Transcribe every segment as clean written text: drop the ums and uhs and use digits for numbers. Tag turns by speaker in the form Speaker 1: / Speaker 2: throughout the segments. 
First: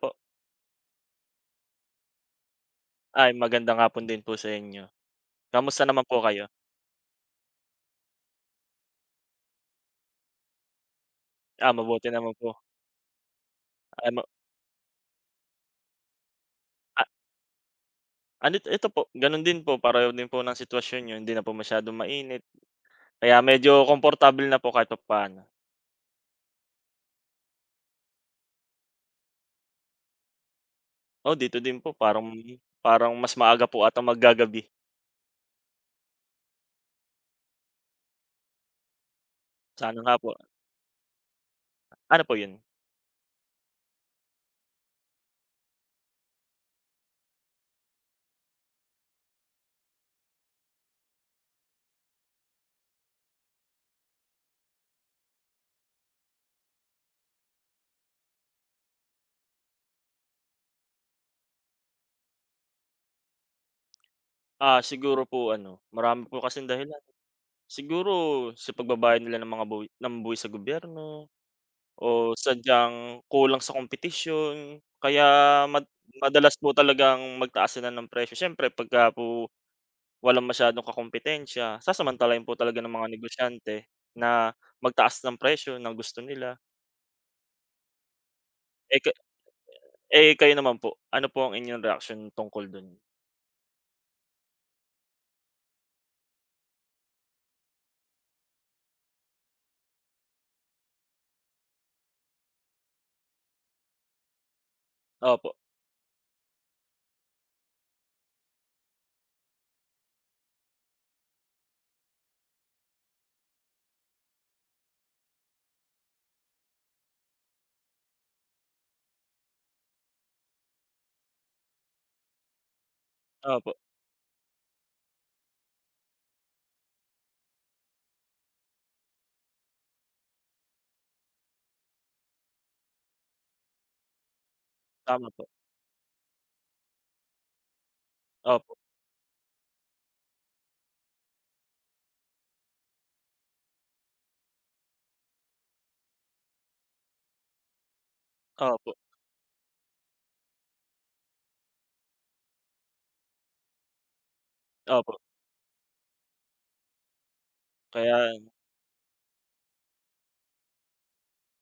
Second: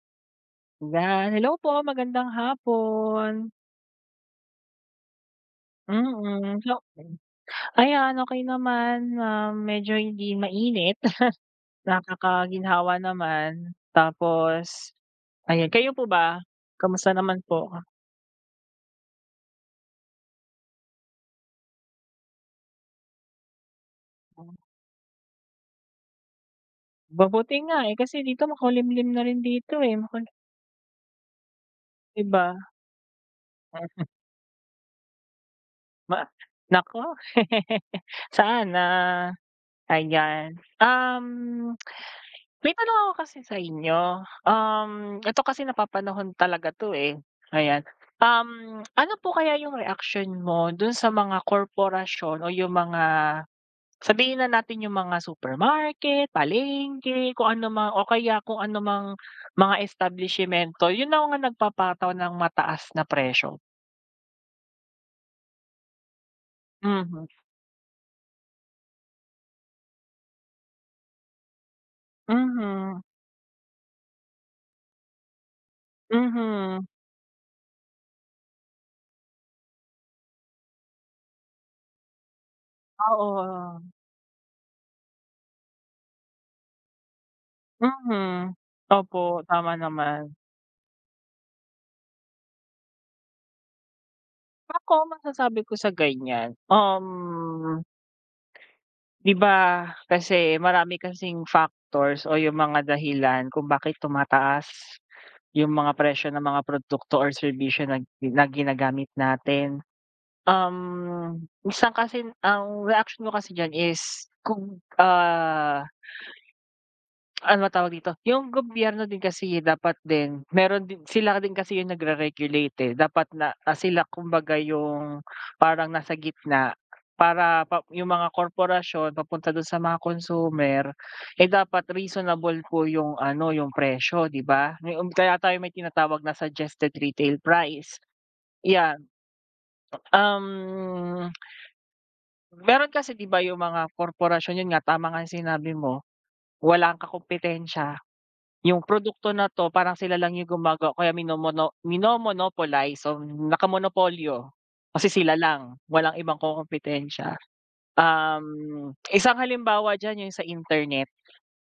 Speaker 1: Po.
Speaker 2: Hello po, magandang
Speaker 1: Ay,
Speaker 2: hapon.
Speaker 1: magandang hapon din po sa inyo. Kamusta naman po kayo?
Speaker 2: Mm, so Okey naman, medyo hindi mainit,
Speaker 1: Ah, mabuti naman po.
Speaker 2: nakakaginhawa naman.
Speaker 1: Ah, ma
Speaker 2: Tapos ayan, kayo po ba,
Speaker 1: ah,
Speaker 2: kamusta naman po?
Speaker 1: ano ito po, gano'n din po, pareho din po ng sitwasyon niyo, hindi na po masyadong mainit. Kaya medyo komportable na po kahit papaano.
Speaker 2: Mabuti nga, eh, kasi dito makulimlim na rin dito, eh,
Speaker 1: Oh, dito din po
Speaker 2: 'di
Speaker 1: parang
Speaker 2: ba?
Speaker 1: parang mas maaga po atang maggagabi.
Speaker 2: Ma Naku, sana,
Speaker 1: Sana nga po.
Speaker 2: ayan. Um
Speaker 1: Ano po 'yun?
Speaker 2: May tanong ako kasi sa inyo. Ito kasi napapanahon talaga 'to, eh, ayan. Ano po kaya yung reaction mo dun sa mga korporasyon o yung mga sabihin na natin yung mga supermarket, palengke, kung ano mang o kaya kung ano mang mga establishimento, yun na nga nagpapataw ng mataas na presyo?
Speaker 1: Ah, siguro po ano, marami po kasing dahilan.
Speaker 2: Mhm,
Speaker 1: Siguro sa pagbabayad nila ng mga buwi ng buwis sa gobyerno. O
Speaker 2: mhm,
Speaker 1: sadyang kulang sa kompetisyon kaya mad madalas po
Speaker 2: mhm.
Speaker 1: talagang magtaas sila ng presyo, siyempre pagka po walang masyadong kakumpetensya, sasamantalahin po talaga ng mga
Speaker 2: Oo,
Speaker 1: negosyante na magtaas ng presyo ng gusto nila.
Speaker 2: mhm.
Speaker 1: Eh, ka
Speaker 2: Opo, tama
Speaker 1: eh,
Speaker 2: naman.
Speaker 1: kayo naman po, ano po ang inyong reaction tungkol dun?
Speaker 2: Ako masasabi ko sa ganyan, 'di ba kasi marami kasing factors o yung mga dahilan kung bakit tumataas
Speaker 1: Opo,
Speaker 2: yung mga presyo ng mga produkto or serbisyo na na ginagamit natin. Isang kasi ang reaksyon ko kasi diyan is kung, ano tawag dito, yung gobyerno din kasi dapat din meron din sila din kasi yung nagre-regulate, eh, dapat na,
Speaker 1: opo,
Speaker 2: sila kumbaga yung parang nasa gitna para pa yung mga korporasyon papunta dun sa mga consumer, eh, dapat reasonable po yung ano, yung presyo, 'di ba? Yung
Speaker 1: tama
Speaker 2: kaya
Speaker 1: po.
Speaker 2: tayo may tinatawag na suggested retail price,
Speaker 1: Opo,
Speaker 2: 'yan. Um, Meron kasi 'di ba yung mga korporasyon, yun nga, tama nga yung sinabi mo, walang kakumpetensya. Yung
Speaker 1: opo,
Speaker 2: produkto na 'to parang sila lang yung gumagawa kaya mino-monopolize so nakamonopolyo. Kasi
Speaker 1: opo.
Speaker 2: sila lang, walang ibang kokompetensya.
Speaker 1: Kaya
Speaker 2: Um, Isang halimbawa diyan yung sa internet,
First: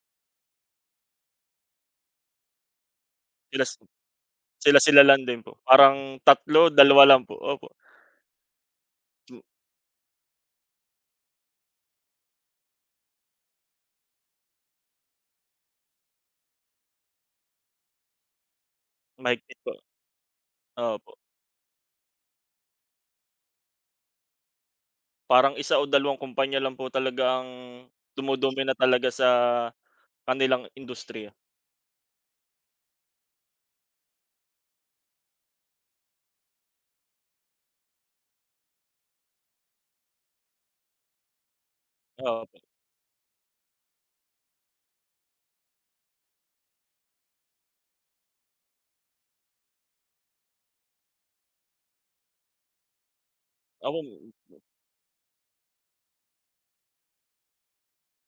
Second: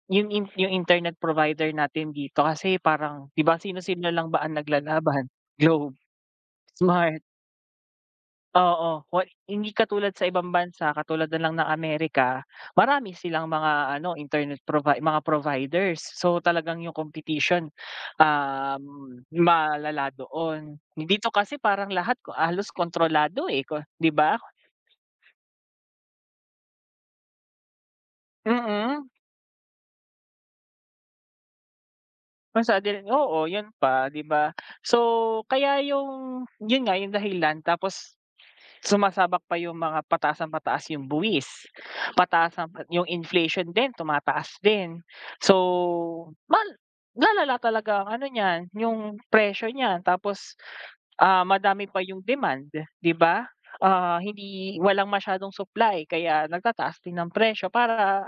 Speaker 2: yung internet provider natin dito kasi parang 'di ba
Speaker 1: sila
Speaker 2: sino-sino lang ba ang
Speaker 1: sila-sila lang
Speaker 2: naglalaban?
Speaker 1: din po,
Speaker 2: Globe,
Speaker 1: parang tatlo dalawa
Speaker 2: Smart.
Speaker 1: lang po, opo.
Speaker 2: Oo,
Speaker 1: M
Speaker 2: hindi katulad sa ibang bansa katulad na lang ng Amerika, marami silang mga ano internet provi mga providers. So, talagang yung competition, um,
Speaker 1: Mahigpit po,
Speaker 2: malala doon.
Speaker 1: opo.
Speaker 2: Dito kasi parang lahat ko halos kontrolado, eh, 'di ba?
Speaker 1: Parang isa o dalawang kumpanya lang po talaga ang dumodomina talaga
Speaker 2: Mm,
Speaker 1: sa kanilang industriya.
Speaker 2: Basta din oo, yun pa, 'di ba? So, kaya yun nga yung dahilan, tapos sumasabak pa yung mga pataas nang pataas yung buwis, pataas
Speaker 1: Opo,
Speaker 2: ang yung inflation din tumataas din. So, mal lalala talaga ang ano niyan, yung presyo niyan, tapos, madami pa yung demand, 'di ba?
Speaker 1: opo,
Speaker 2: Ah, hindi Walang masyadong supply kaya nagtataas din ng presyo para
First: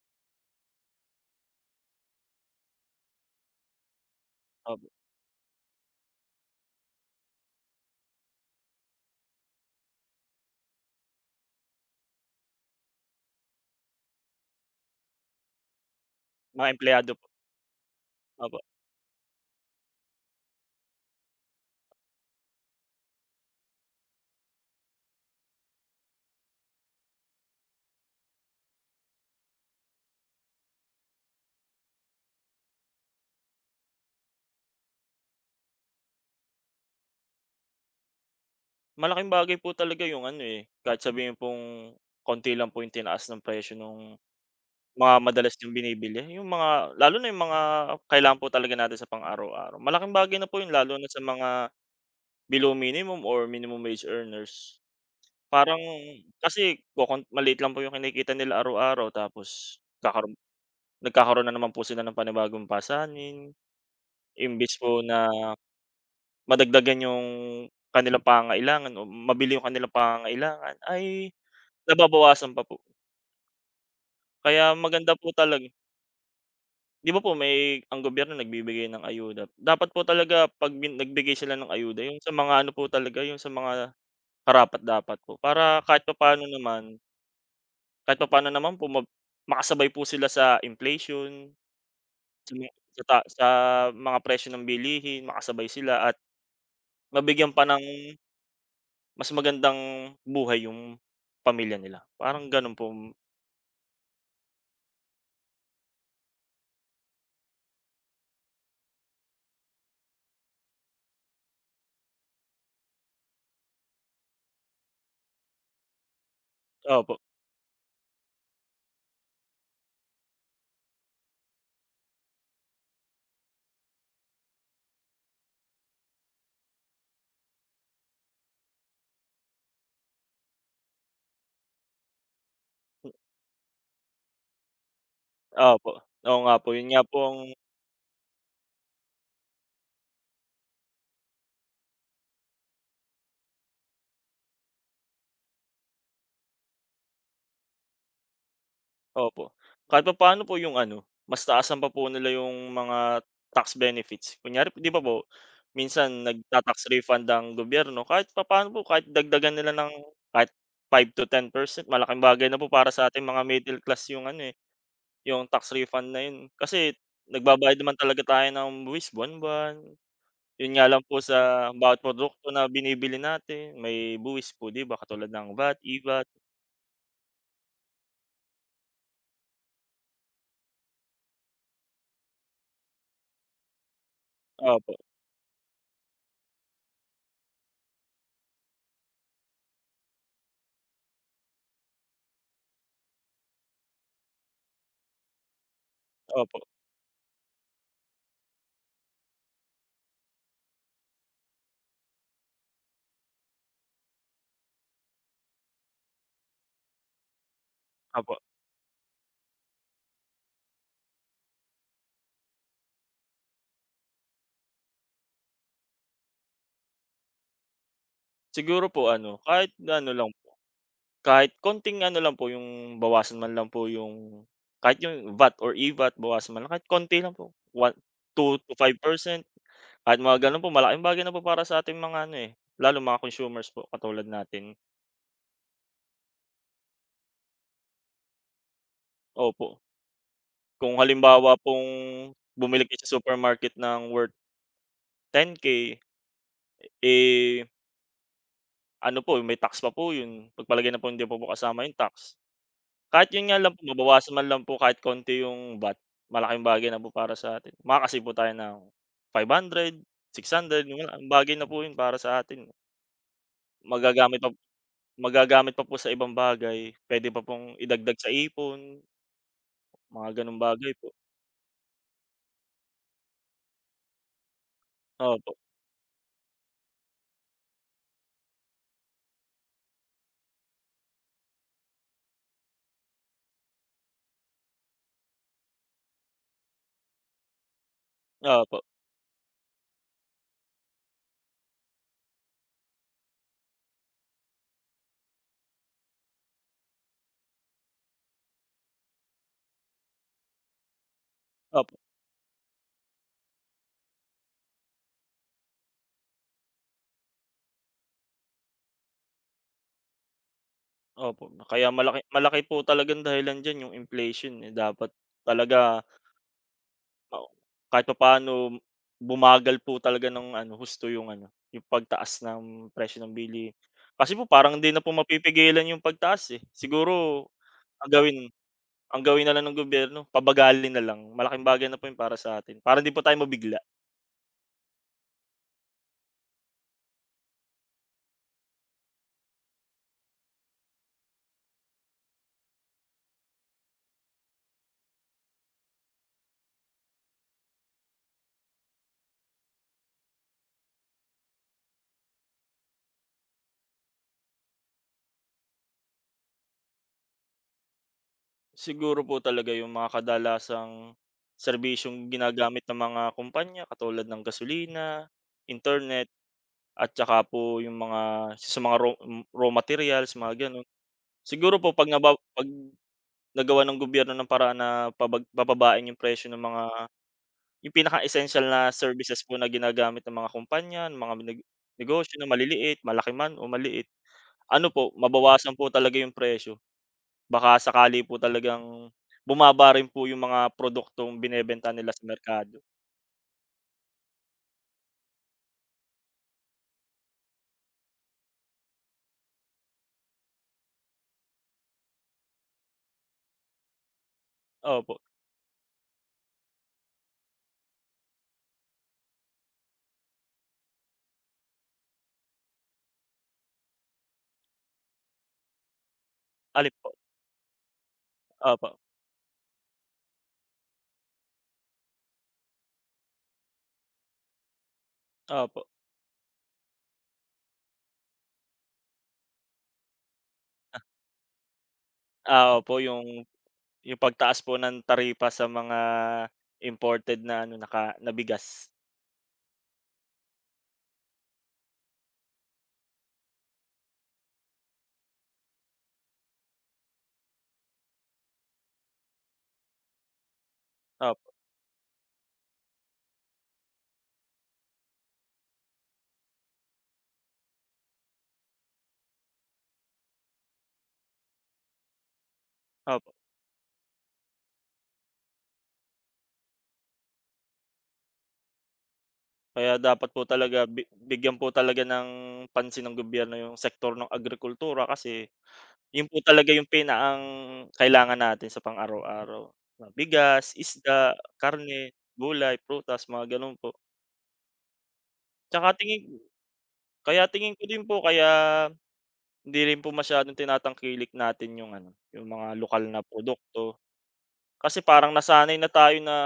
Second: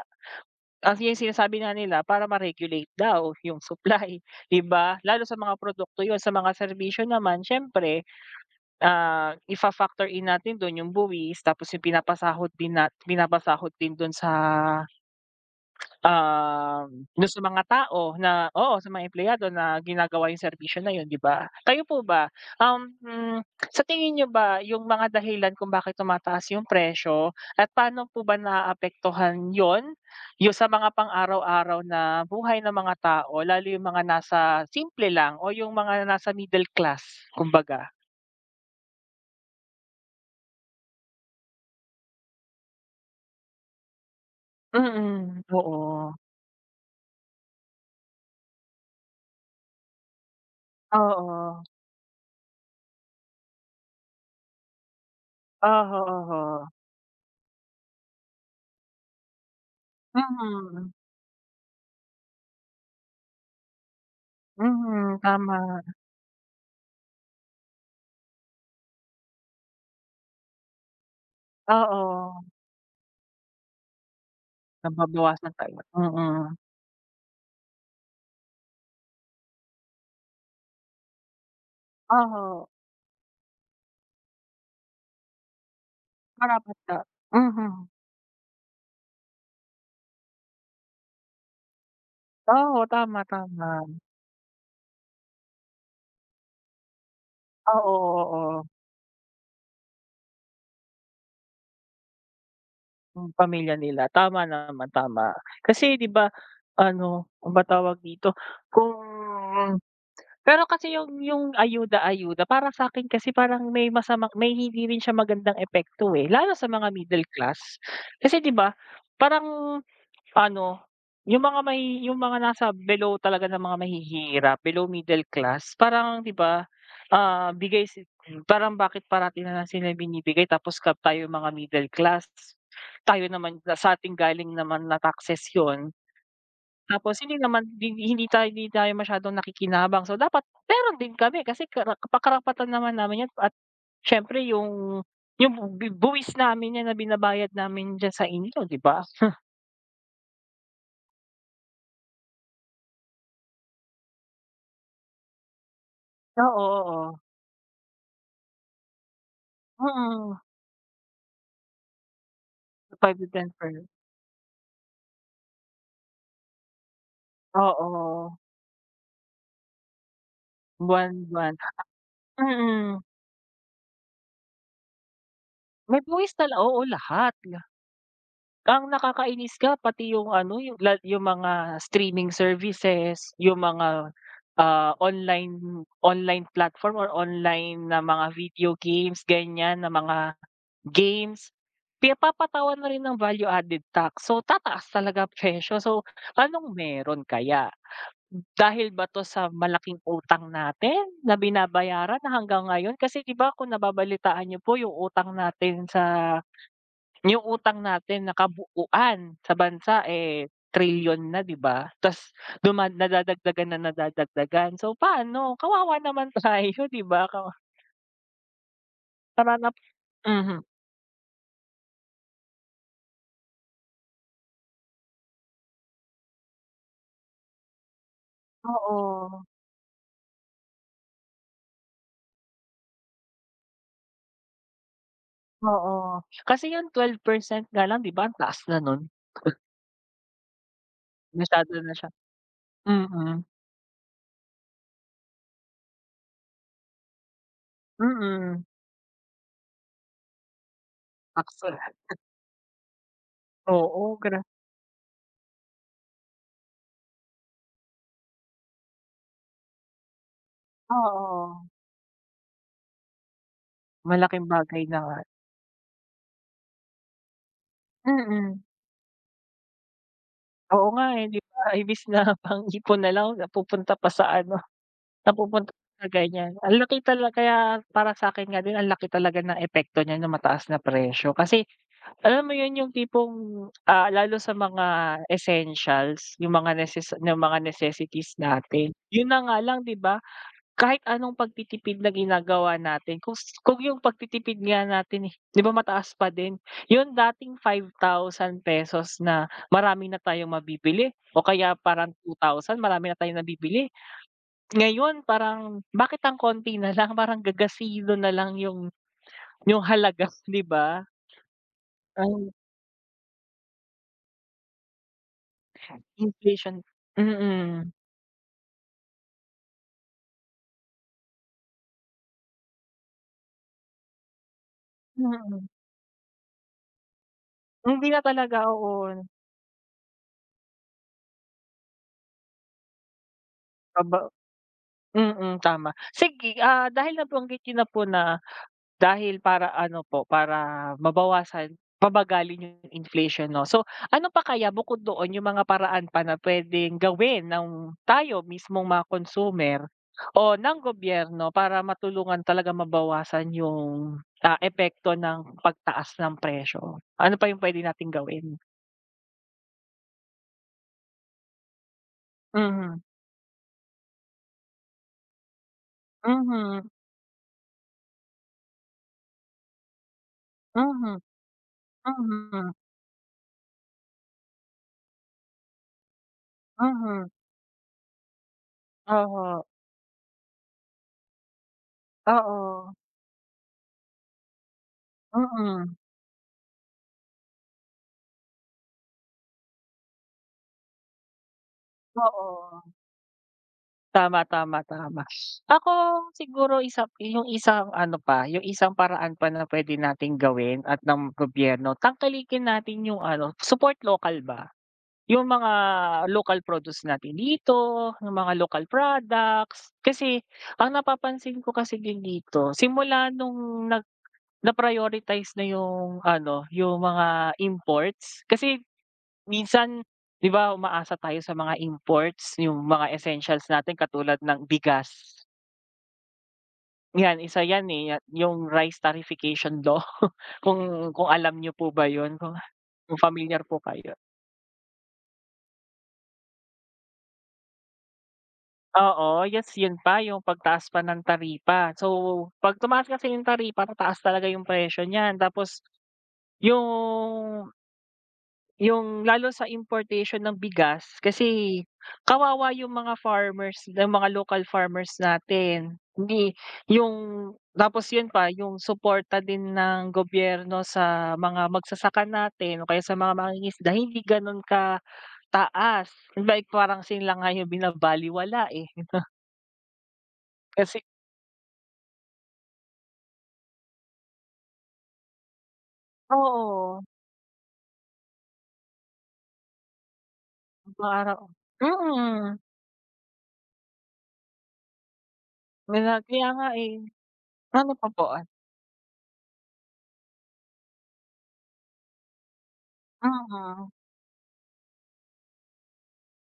Speaker 2: yung sinasabi nga nila, para ma-regulate daw yung supply, 'di
Speaker 1: opo,
Speaker 2: ba? Lalo sa mga produkto yun, sa mga serbisyo naman siyempre, ifa-factor in natin dun yung buwis, tapos yung pinapasahod din dun sa,
Speaker 1: mga empleyado po,
Speaker 2: dun sa mga tao na
Speaker 1: opo.
Speaker 2: oo, sa mga empleyado na ginagawa yung serbisyo na yun, 'di ba? Kayo po ba, um, hmm, sa tingin niyo ba yung mga dahilan kung bakit tumataas yung presyo at paano po ba naaapektuhan yon yung sa mga pang-araw-araw na buhay ng mga tao, lalo yung mga nasa simple lang o yung mga nasa middle class kumbaga?
Speaker 1: Malaking bagay po talaga yung ano, eh, kahit sabihin pong konti lang po yung tinaas ng presyo nung
Speaker 2: Mm,
Speaker 1: mga
Speaker 2: mm,
Speaker 1: madalas yung
Speaker 2: oo.
Speaker 1: binibili, yung mga lalo na yung mga kailangan po talaga natin sa pang-araw-araw. Malaking bagay na po yun lalo na sa
Speaker 2: Oo.
Speaker 1: mga below minimum or minimum wage earners. Parang
Speaker 2: Oho, oho.
Speaker 1: kasi maliit lang po yung kinikita nila araw-araw, tapos kakaroon
Speaker 2: Mm.
Speaker 1: Nagkakaroon na naman po sila ng panibagong pasanin, imbes po
Speaker 2: Mm,
Speaker 1: na
Speaker 2: tama.
Speaker 1: madagdagan yung kanilang pangangailangan o mabili yung kanilang pangangailangan, ay
Speaker 2: Oo,
Speaker 1: nababawasan pa po. Kaya maganda po
Speaker 2: nababawasan
Speaker 1: talaga,
Speaker 2: tayo, mm.
Speaker 1: 'di ba po, ang gobyerno nagbibigay ng ayuda, dapat po talaga 'pag nagbigay sila ng ayuda yung sa mga
Speaker 2: Oho,
Speaker 1: ano po talaga, yung sa mga karapat-dapat po. Para kahit papaano
Speaker 2: marapat ka.
Speaker 1: naman,
Speaker 2: Mhm.
Speaker 1: kahit papaano naman po makasabay po sila sa inflation, sa mga
Speaker 2: Oo, tama,
Speaker 1: sa
Speaker 2: tama.
Speaker 1: mga presyo ng bilihin, makasabay sila at mabigyan pa ng
Speaker 2: Oo, oo,
Speaker 1: mas magandang buhay yung pamilya nila, parang gano'n po, mm,
Speaker 2: yung pamilya nila. Tama naman, tama. Kasi 'di ba ano, ano bang tawag dito, kung Pero kasi yung ayuda-ayuda para sa'kin kasi parang may masama, may hindi rin siya magandang epekto, eh, lalo sa mga
Speaker 1: opo,
Speaker 2: middle class. Kasi 'di ba, parang ano, yung mga nasa below talaga ng mga mahihirap, below middle class, parang 'di ba, ah, bigay si parang bakit parati na lang sila binibigay, tapos ka tayo mga middle class, tayo naman sa atin galing naman na taxes yun.
Speaker 1: opo. Oo nga po, yun nga po
Speaker 2: Tapos hindi
Speaker 1: ang
Speaker 2: naman din hindi tayo masyadong nakikinabang. So, dapat meron din kami, kasi karapatan naman namin 'yan at siyempre yung bu buwis namin 'yan na binabayad namin diyan sa inyo, 'di ba?
Speaker 1: opo. Kahit papaano po yung ano, mas taasan pa po nila yung mga tax benefits. Kunyari 'di ba po, minsan
Speaker 2: Oo,
Speaker 1: nagta-tax
Speaker 2: oo.
Speaker 1: refund ang gobyerno, kahit papaano po, kahit dagdagan nila ng
Speaker 2: Mm.
Speaker 1: kahit 5 to 10%, malaking bagay na po para sa
Speaker 2: 5
Speaker 1: ating
Speaker 2: to
Speaker 1: mga
Speaker 2: ten
Speaker 1: middle class yung ano, eh, yung tax refund na yun. Kasi nagbabayad naman talaga
Speaker 2: oo,
Speaker 1: tayo ng buwis buwan-buwan. Yun nga lang po,
Speaker 2: buwan-buwan.
Speaker 1: sa bawat produkto na
Speaker 2: Mm.
Speaker 1: binibili natin may buwis po, 'di ba, katulad ng VAT,
Speaker 2: May
Speaker 1: EVAT.
Speaker 2: buwis tala Oo, lahat. Ang nakakainis ka pati yung ano, yung mga streaming services, yung mga,
Speaker 1: Opo,
Speaker 2: online online platform or online na mga video games ganyan, na mga games, pinapapatawan na rin ng value added tax. So, tataas talaga presyo. So,
Speaker 1: opo,
Speaker 2: anong meron kaya? Dahil ba 'to sa malaking utang natin na binabayaran na hanggang ngayon? Kasi 'di ba kung nababalitaan niyo po yung utang natin sa yung utang natin
Speaker 1: opo.
Speaker 2: nakabuuan sa bansa, eh, trilyon na, 'di ba? Tapos nadadagdagan nang nadadagdagan. So, paano, kawawa naman tayo, 'di ba? Kawa
Speaker 1: Siguro po ano,
Speaker 2: tara nap
Speaker 1: ano lang,
Speaker 2: Mhm,
Speaker 1: kahit konting ano lang po yung bawasan man lang po yung kahit yung VAT or EVAT, bawasan man lang kahit konti lang po, one two to 5%.
Speaker 2: oo,
Speaker 1: Kahit mga gano'n po, malaking bagay na po para sa ating mga ano, eh, lalo mga consumers po katulad natin.
Speaker 2: oo. Kasi yung 12% nga lang 'di ba ang taas na nun?
Speaker 1: Opo, kung halimbawa
Speaker 2: Masyado
Speaker 1: pong
Speaker 2: na siya
Speaker 1: bumili kayo sa
Speaker 2: Mm,
Speaker 1: supermarket ng worth 10K, eh.
Speaker 2: mm.
Speaker 1: Ano po, may tax pa po 'yun, pagpalagay na po hindi pa po
Speaker 2: Actual
Speaker 1: kasama 'yung tax. Kahit 'yun nga lang po,
Speaker 2: Oo,
Speaker 1: mabawasan man lang po kahit konti 'yung VAT, malaking bagay na po para sa atin. Makakasave po tayo ng 500, 600, 'yung malaking
Speaker 2: oo.
Speaker 1: bagay na po 'yun para sa atin. Magagamit
Speaker 2: Malaking
Speaker 1: pa
Speaker 2: bagay na nga.
Speaker 1: Magagamit pa po sa ibang bagay, puwede pa pong idagdag sa
Speaker 2: Mm,
Speaker 1: ipon, mga gano'ng
Speaker 2: oo
Speaker 1: bagay
Speaker 2: nga,
Speaker 1: po.
Speaker 2: eh, 'di ba imbis na pang-ipon na lang, napupunta pa sa ano,
Speaker 1: Opo,
Speaker 2: napupunta sa ganyan. Ang laki tala kaya para sa'kin, nga din ang laki talaga ng epekto niyan ng mataas na presyo. Kasi alam mo yun yung tipong, lalo sa mga essentials, yung mga necessities
Speaker 1: opo,
Speaker 2: natin. Yun na nga lang 'di ba, kahit anong pagtitipid na ginagawa natin, kung yung pagtitipid nga natin, eh, 'di ba mataas pa din. Yung dating 5,000 pesos na marami na tayong mabibili o kaya
Speaker 1: opo,
Speaker 2: parang 2,000, marami na tayong nabibili. Ngayon parang bakit ang konti na lang, parang gagasilo na lang yung halaga, 'di ba?
Speaker 1: opo. Kaya malaki,
Speaker 2: Ay.
Speaker 1: malaki po talagang dahilan diyan 'yung inflation, eh, dapat talaga.
Speaker 2: Inflation,
Speaker 1: Oo,
Speaker 2: mm,
Speaker 1: kahit papaano bumagal po talaga ng ano, husto yung ano, yung pagtaas ng presyo ng bilihin. Kasi po parang hindi na po
Speaker 2: mm.
Speaker 1: mapipigilan yung pagtaas, eh. Siguro
Speaker 2: Hindi
Speaker 1: ang
Speaker 2: na
Speaker 1: gawin
Speaker 2: talaga,
Speaker 1: ang
Speaker 2: oo.
Speaker 1: gawin na lang ng gobyerno, pabagalin na lang, malaking bagay na po yun para sa atin, para hindi po tayo mabigla.
Speaker 2: Aba mm, tama. Sige, dahil nabanggit niyo na po na dahil para ano po, para mabawasan, pabagalin yung inflation 'no. So, ano pa kaya bukod doon yung mga paraan pa na puwedeng gawin ng tayo mismong mga consumer o ng gobyerno para matulungan talaga mabawasan yung, epekto ng pagtaas ng presyo? Ano pa yung puwede nating gawin?
Speaker 1: Siguro po talaga yung mga kadalasang serbisyong ginagamit ng
Speaker 2: Mhm,
Speaker 1: mga kumpanya katulad ng gasolina, internet,
Speaker 2: mhm,
Speaker 1: at saka po yung mga sa mga raw raw materials, mga gano'n.
Speaker 2: mhm,
Speaker 1: Siguro po 'pag naba 'pag
Speaker 2: mhm,
Speaker 1: Nagawa ng gobyerno ng paraan na pababain yung presyo ng mga
Speaker 2: mhm.
Speaker 1: yung pinaka-essential na services po
Speaker 2: Oho,
Speaker 1: na ginagamit ng mga kumpanya, ng mga negosyo na
Speaker 2: oo,
Speaker 1: maliliit, malaki man o maliit. Ano po, mabawasan po
Speaker 2: mm,
Speaker 1: talaga yung presyo. Baka sakali po talagang bumaba rin po yung mga produktong binebenta nila sa merkado.
Speaker 2: oo. Tama, tama, tama. Ako siguro isa yung isang ano pa, yung isang paraan pa na puwede nating gawin at ng gobyerno, tangkilikin natin yung ano, support local ba.
Speaker 1: Opo.
Speaker 2: Yung mga local produce natin dito, yung mga local products. Kasi ang napapansin ko kasi din dito, simula nung nag na-prioritize na yung ano,
Speaker 1: Alin
Speaker 2: yung
Speaker 1: po?
Speaker 2: mga imports. Kasi
Speaker 1: Opo,
Speaker 2: minsan, 'di ba, umaasa tayo sa mga imports, yung mga essentials natin katulad ng bigas.
Speaker 1: opo.
Speaker 2: 'Yan, isa 'yan, eh, yung rice tarification law, kung alam niyo po ba 'yun,
Speaker 1: Ah, opo,
Speaker 2: kung
Speaker 1: yung
Speaker 2: familiar po kayo?
Speaker 1: yung pagtaas po ng taripa sa mga imported na ano, na bigas.
Speaker 2: Oo, yes, 'yun pa, yung pagtaas pa ng taripa. So, 'pag tumaas kasi yung taripa, tataas talaga yung presyo niyan. Tapos yung yung lalo sa importation ng bigas
Speaker 1: Opo,
Speaker 2: kasi kawawa yung mga farmers, yung mga local farmers natin. Hindi yung Tapos yun pa yung suporta din ng gobyerno sa mga magsasaka natin o kaya sa
Speaker 1: op
Speaker 2: mga mangingisda, hindi ganun ka taas. Like parang sila nga yung binabalewala, eh.
Speaker 1: Kaya dapat po talaga
Speaker 2: Kasi
Speaker 1: bigyan po talaga ng pansin ng gobyerno yung sektor ng agrikultura, kasi yun po talaga yung
Speaker 2: oo,
Speaker 1: pinaang kailangan natin sa pang-araw-araw na bigas, isda,
Speaker 2: parang
Speaker 1: karne,
Speaker 2: mm,
Speaker 1: gulay, prutas, mga gano'n po. Tsaka
Speaker 2: kaya
Speaker 1: tingin
Speaker 2: kaya nga, eh.
Speaker 1: kaya tingin ko
Speaker 2: Ano
Speaker 1: din
Speaker 2: pa
Speaker 1: po,
Speaker 2: po?
Speaker 1: kaya hindi rin po masyadong tinatangkilik natin yung ano, yung mga lokal na
Speaker 2: Mm,
Speaker 1: produkto, kasi parang nasanay na tayo na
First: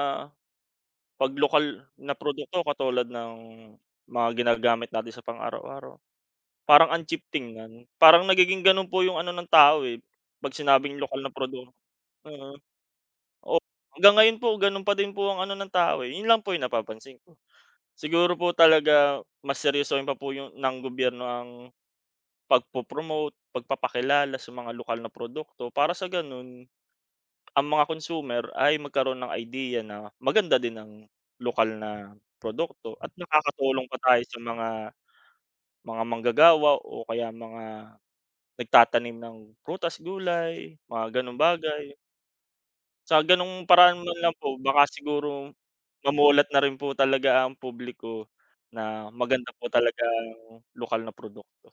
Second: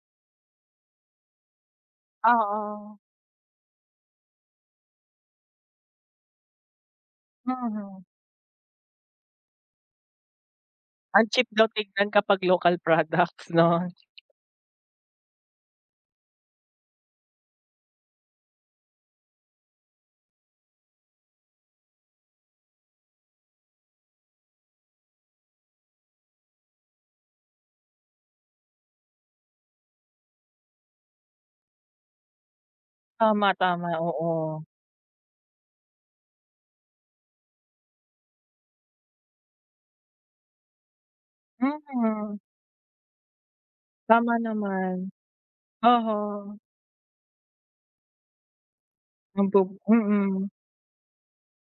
Speaker 1: 'pag lokal na produkto
Speaker 2: oo.
Speaker 1: katulad ng mga ginagamit natin sa pang-araw-araw. Parang ang cheap tingnan.
Speaker 2: Mm.
Speaker 1: Parang nagiging gano'n po yung ano ng tao, eh, 'pag sinabing lokal
Speaker 2: Ang
Speaker 1: na
Speaker 2: cheap
Speaker 1: produ.
Speaker 2: daw tignan kapag
Speaker 1: Mm.
Speaker 2: local products
Speaker 1: Oo, O
Speaker 2: 'no?
Speaker 1: hanggang ngayon po, gano'n pa din po ang ano ng tao, eh. 'Yun lang po yung napapansin ko. Siguro po talaga mas seryosohin pa po yung ng gobyerno ang pagpo-promote, pagpapakilala sa mga lokal na produkto, para sa gano'n, ang mga consumer ay magkaroon ng idea na maganda din ang lokal na produkto, at
Speaker 2: Tama,
Speaker 1: nakakatulong
Speaker 2: tama,
Speaker 1: pa tayo
Speaker 2: oo.
Speaker 1: sa mga manggagawa o kaya mga nagtatanim ng prutas, gulay, mga gano'ng bagay.
Speaker 2: Mm,
Speaker 1: Sa gano'ng paraan man lang
Speaker 2: tama
Speaker 1: po, baka
Speaker 2: naman.
Speaker 1: siguro
Speaker 2: Oo,
Speaker 1: mamulat na rin po talaga ang publiko na maganda
Speaker 2: nagbu
Speaker 1: po talaga
Speaker 2: mm,
Speaker 1: ang lokal na produkto.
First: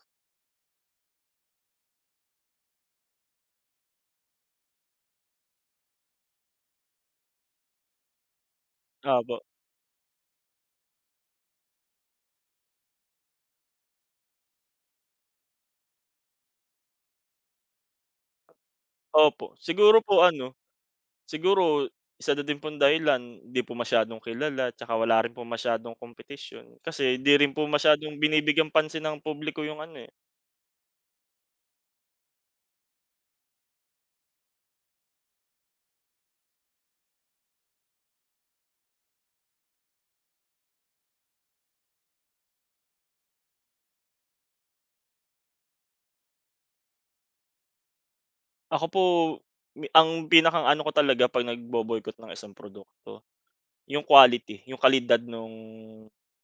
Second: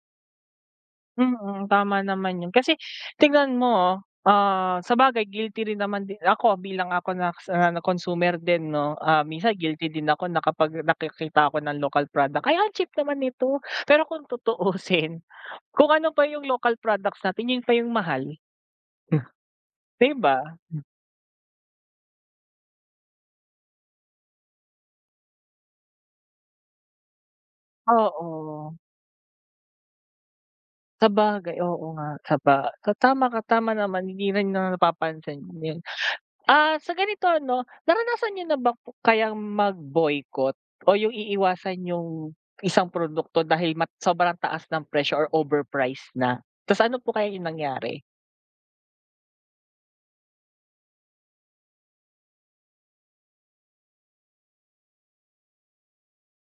Speaker 2: mm, tama naman 'yun. Kasi tingnan mo, sabagay guilty rin naman din ako bilang ako na consumer din 'no,
Speaker 1: Opo,
Speaker 2: minsan guilty din ako na kapag nakikita ako ng local product, "Ay, ang cheap naman nito." Pero kung tutuusin, kung ano pa yung local products natin, 'yun pa yung mahal,
Speaker 1: opo. Siguro
Speaker 2: 'di
Speaker 1: po ano,
Speaker 2: ba?
Speaker 1: siguro isa na din pong dahilan, hindi po masyadong kilala, tsaka wala rin po masyadong kompetisyon. Kasi di rin po masyadong binibigyang
Speaker 2: Oo.
Speaker 1: pansin ng publiko yung ano, eh.
Speaker 2: Sabagay, oo nga, saba ta tama ka, tama naman, hindi rin na napapansin yun. Ah, sa ganito ano, naranasan niyo na ba po kayang mag-boycott o yung iiwasan yung isang produkto dahil sobrang taas ng presyo or overpriced na? Ta's ano po kaya yung nangyari?
Speaker 1: Ako po, ang pinakang ano ko talaga 'pag nagbo-boycott ng isang produkto, yung quality, yung kalidad nung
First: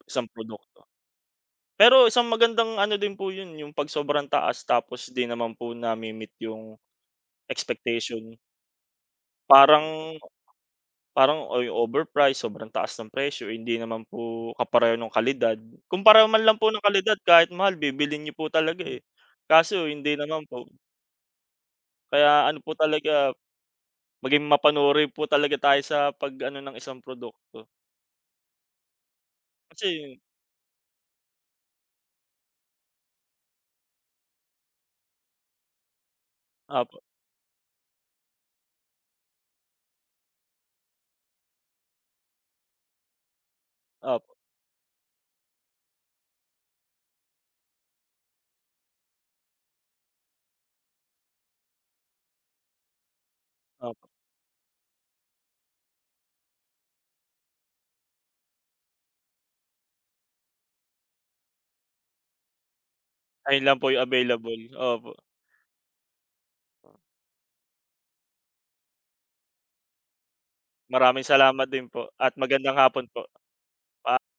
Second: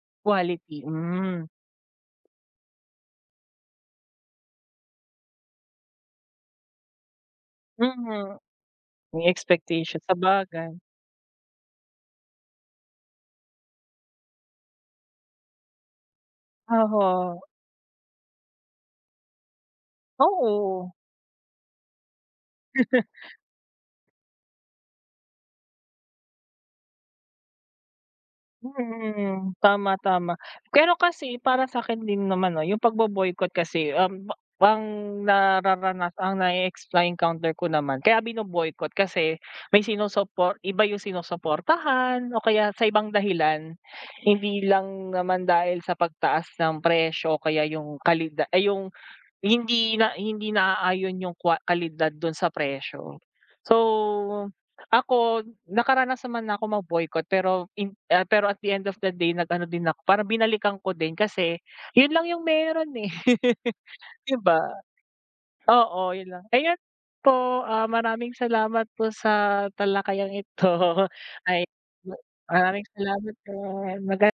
Speaker 1: isang
Speaker 2: Quality,
Speaker 1: produkto.
Speaker 2: hmm. Mm,
Speaker 1: Pero isang magandang ano din po yun, yung 'pag sobrang taas tapos di naman po nami-meet yung expectation.
Speaker 2: mm-hmm. Yung
Speaker 1: Parang
Speaker 2: expectation, sabagay.
Speaker 1: parang o overprice, sobrang taas ng presyo, eh, hindi naman po kapareho ng kalidad. Kung pareho man lang po ng kalidad,
Speaker 2: Oo,
Speaker 1: kahit mahal, bibilhin niyo po talaga, eh. Kaso hindi naman po.
Speaker 2: oo.
Speaker 1: Kaya ano po talaga, maging mapanuri po talaga tayo sa pag-ano ng isang produkto.
Speaker 2: Mm,
Speaker 1: Kasi
Speaker 2: tama, tama. Pero kasi para sa akin din naman 'no, yung pagbo-boycott kasi, ba ang nararanas ang na-eex
Speaker 1: opo,
Speaker 2: na-encounter ko naman kaya bino-boycott kasi may sinusupor iba yung sinusuportahan o kaya sa ibang dahilan.
Speaker 1: opo,
Speaker 2: Hindi lang naman dahil sa pagtaas ng presyo o kaya yung kalida ay yung hindi naaayon yung kalidad dun sa presyo.
Speaker 1: opo.
Speaker 2: So, ako nakaranas naman na ako mag-boycott pero pero at the end of the day nag-ano din ako, parang binalikan ko din kasi yun lang yung meron, eh,
Speaker 1: Ayun lang po yung
Speaker 2: 'di ba?
Speaker 1: available, opo.
Speaker 2: Oo, yun lang. Ayan po, ah, maraming salamat po sa talakayang ito.
Speaker 1: Maraming
Speaker 2: Ay,
Speaker 1: salamat din po
Speaker 2: ma
Speaker 1: at magandang
Speaker 2: maraming
Speaker 1: hapon po.
Speaker 2: salamat din.
Speaker 1: Paalam.